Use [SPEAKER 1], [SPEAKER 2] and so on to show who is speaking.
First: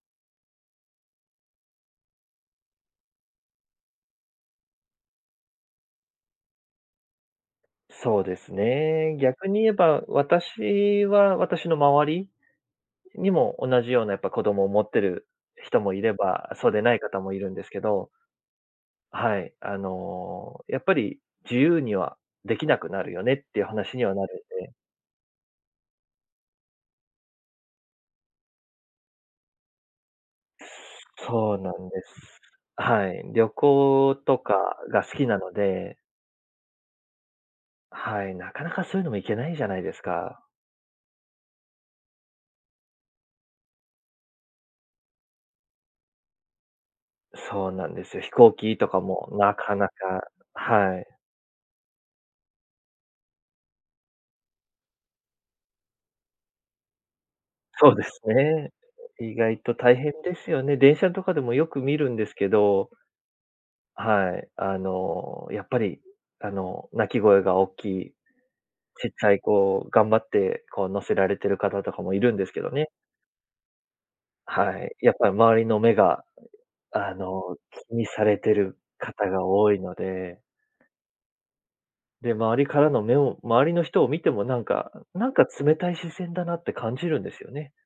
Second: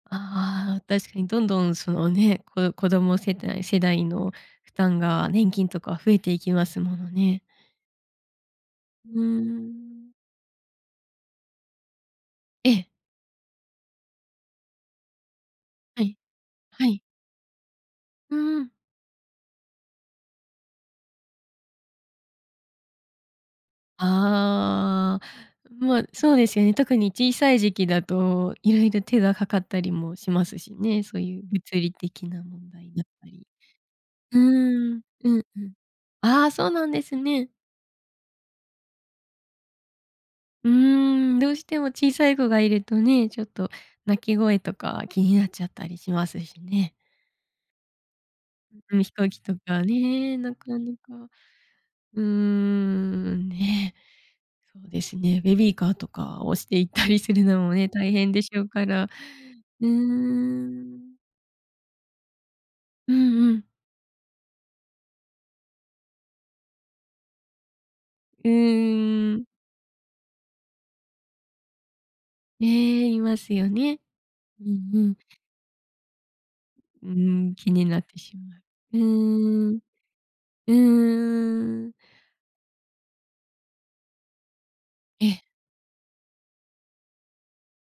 [SPEAKER 1] ああ、確かにどんどんそのね、子ど子供世代世代の負担が、年金とか増えていきますものね。
[SPEAKER 2] そうです
[SPEAKER 1] う
[SPEAKER 2] ね。
[SPEAKER 1] ー
[SPEAKER 2] 逆に言えば、
[SPEAKER 1] ん。
[SPEAKER 2] 私は私の周り
[SPEAKER 1] ええ。
[SPEAKER 2] にも同じようなやっぱ子供を持ってる人もい
[SPEAKER 1] は
[SPEAKER 2] れ
[SPEAKER 1] い。
[SPEAKER 2] ば、そうで
[SPEAKER 1] は
[SPEAKER 2] ない
[SPEAKER 1] い。
[SPEAKER 2] 方もいるんですけど。
[SPEAKER 1] うん。
[SPEAKER 2] はい。あの、やっぱり自由には、出来なくなるよねっていう話にはなるんで。
[SPEAKER 1] ああ、まあ、そうですよね。特に小さい時期だと色々手がかかったりもしますしね。そういう
[SPEAKER 2] そう
[SPEAKER 1] 物
[SPEAKER 2] なん
[SPEAKER 1] 理
[SPEAKER 2] で
[SPEAKER 1] 的
[SPEAKER 2] す。
[SPEAKER 1] な問題だっ
[SPEAKER 2] はい。
[SPEAKER 1] たり。
[SPEAKER 2] 旅行
[SPEAKER 1] う
[SPEAKER 2] とか
[SPEAKER 1] ーん、
[SPEAKER 2] が好き
[SPEAKER 1] う
[SPEAKER 2] な
[SPEAKER 1] ん
[SPEAKER 2] の
[SPEAKER 1] うん。
[SPEAKER 2] で。
[SPEAKER 1] ああ、そうなんですね。
[SPEAKER 2] はい。なかなかそういうのも行けないじゃないですか。
[SPEAKER 1] うーん。どうしても小さい子がいるとね、ちょっと泣き声とか気になっちゃったりしますしね。
[SPEAKER 2] そうなんですよ。飛行機と
[SPEAKER 1] ん
[SPEAKER 2] か
[SPEAKER 1] ん、飛
[SPEAKER 2] も
[SPEAKER 1] 行機
[SPEAKER 2] な
[SPEAKER 1] と
[SPEAKER 2] か
[SPEAKER 1] か
[SPEAKER 2] なか、
[SPEAKER 1] ね、なかな
[SPEAKER 2] はい。
[SPEAKER 1] か、うーん、ね。そうですね。ベビーカーとか押していったりするのもね、
[SPEAKER 2] そうで
[SPEAKER 1] 大
[SPEAKER 2] す
[SPEAKER 1] 変でしょう
[SPEAKER 2] ね。
[SPEAKER 1] から。
[SPEAKER 2] 意外と
[SPEAKER 1] うー
[SPEAKER 2] 大変ですよね。電車
[SPEAKER 1] ん。
[SPEAKER 2] とかでも、よく見るんですけど。
[SPEAKER 1] うんうん。
[SPEAKER 2] はい。あの、やっぱり、あの、泣き声がおっきい
[SPEAKER 1] う
[SPEAKER 2] ちっちゃ
[SPEAKER 1] ー
[SPEAKER 2] い
[SPEAKER 1] ん。
[SPEAKER 2] 子を、頑張ってこう乗せられてる方とかもいるんですけどね。
[SPEAKER 1] ね、いますよね。う
[SPEAKER 2] は
[SPEAKER 1] ん
[SPEAKER 2] い。
[SPEAKER 1] う
[SPEAKER 2] やっ
[SPEAKER 1] ん。
[SPEAKER 2] ぱり周りの目が、
[SPEAKER 1] う
[SPEAKER 2] あ
[SPEAKER 1] ん。
[SPEAKER 2] の
[SPEAKER 1] 気に
[SPEAKER 2] 気
[SPEAKER 1] なっ
[SPEAKER 2] に
[SPEAKER 1] て
[SPEAKER 2] さ
[SPEAKER 1] し
[SPEAKER 2] れて
[SPEAKER 1] ま
[SPEAKER 2] る
[SPEAKER 1] う。う
[SPEAKER 2] 方が
[SPEAKER 1] ー
[SPEAKER 2] 多
[SPEAKER 1] ん。
[SPEAKER 2] いので。
[SPEAKER 1] うーん。
[SPEAKER 2] で、周りからの目を周りの人を見ても、なんか
[SPEAKER 1] え
[SPEAKER 2] なん
[SPEAKER 1] え。
[SPEAKER 2] か冷たい視線だなって感じるんですよね。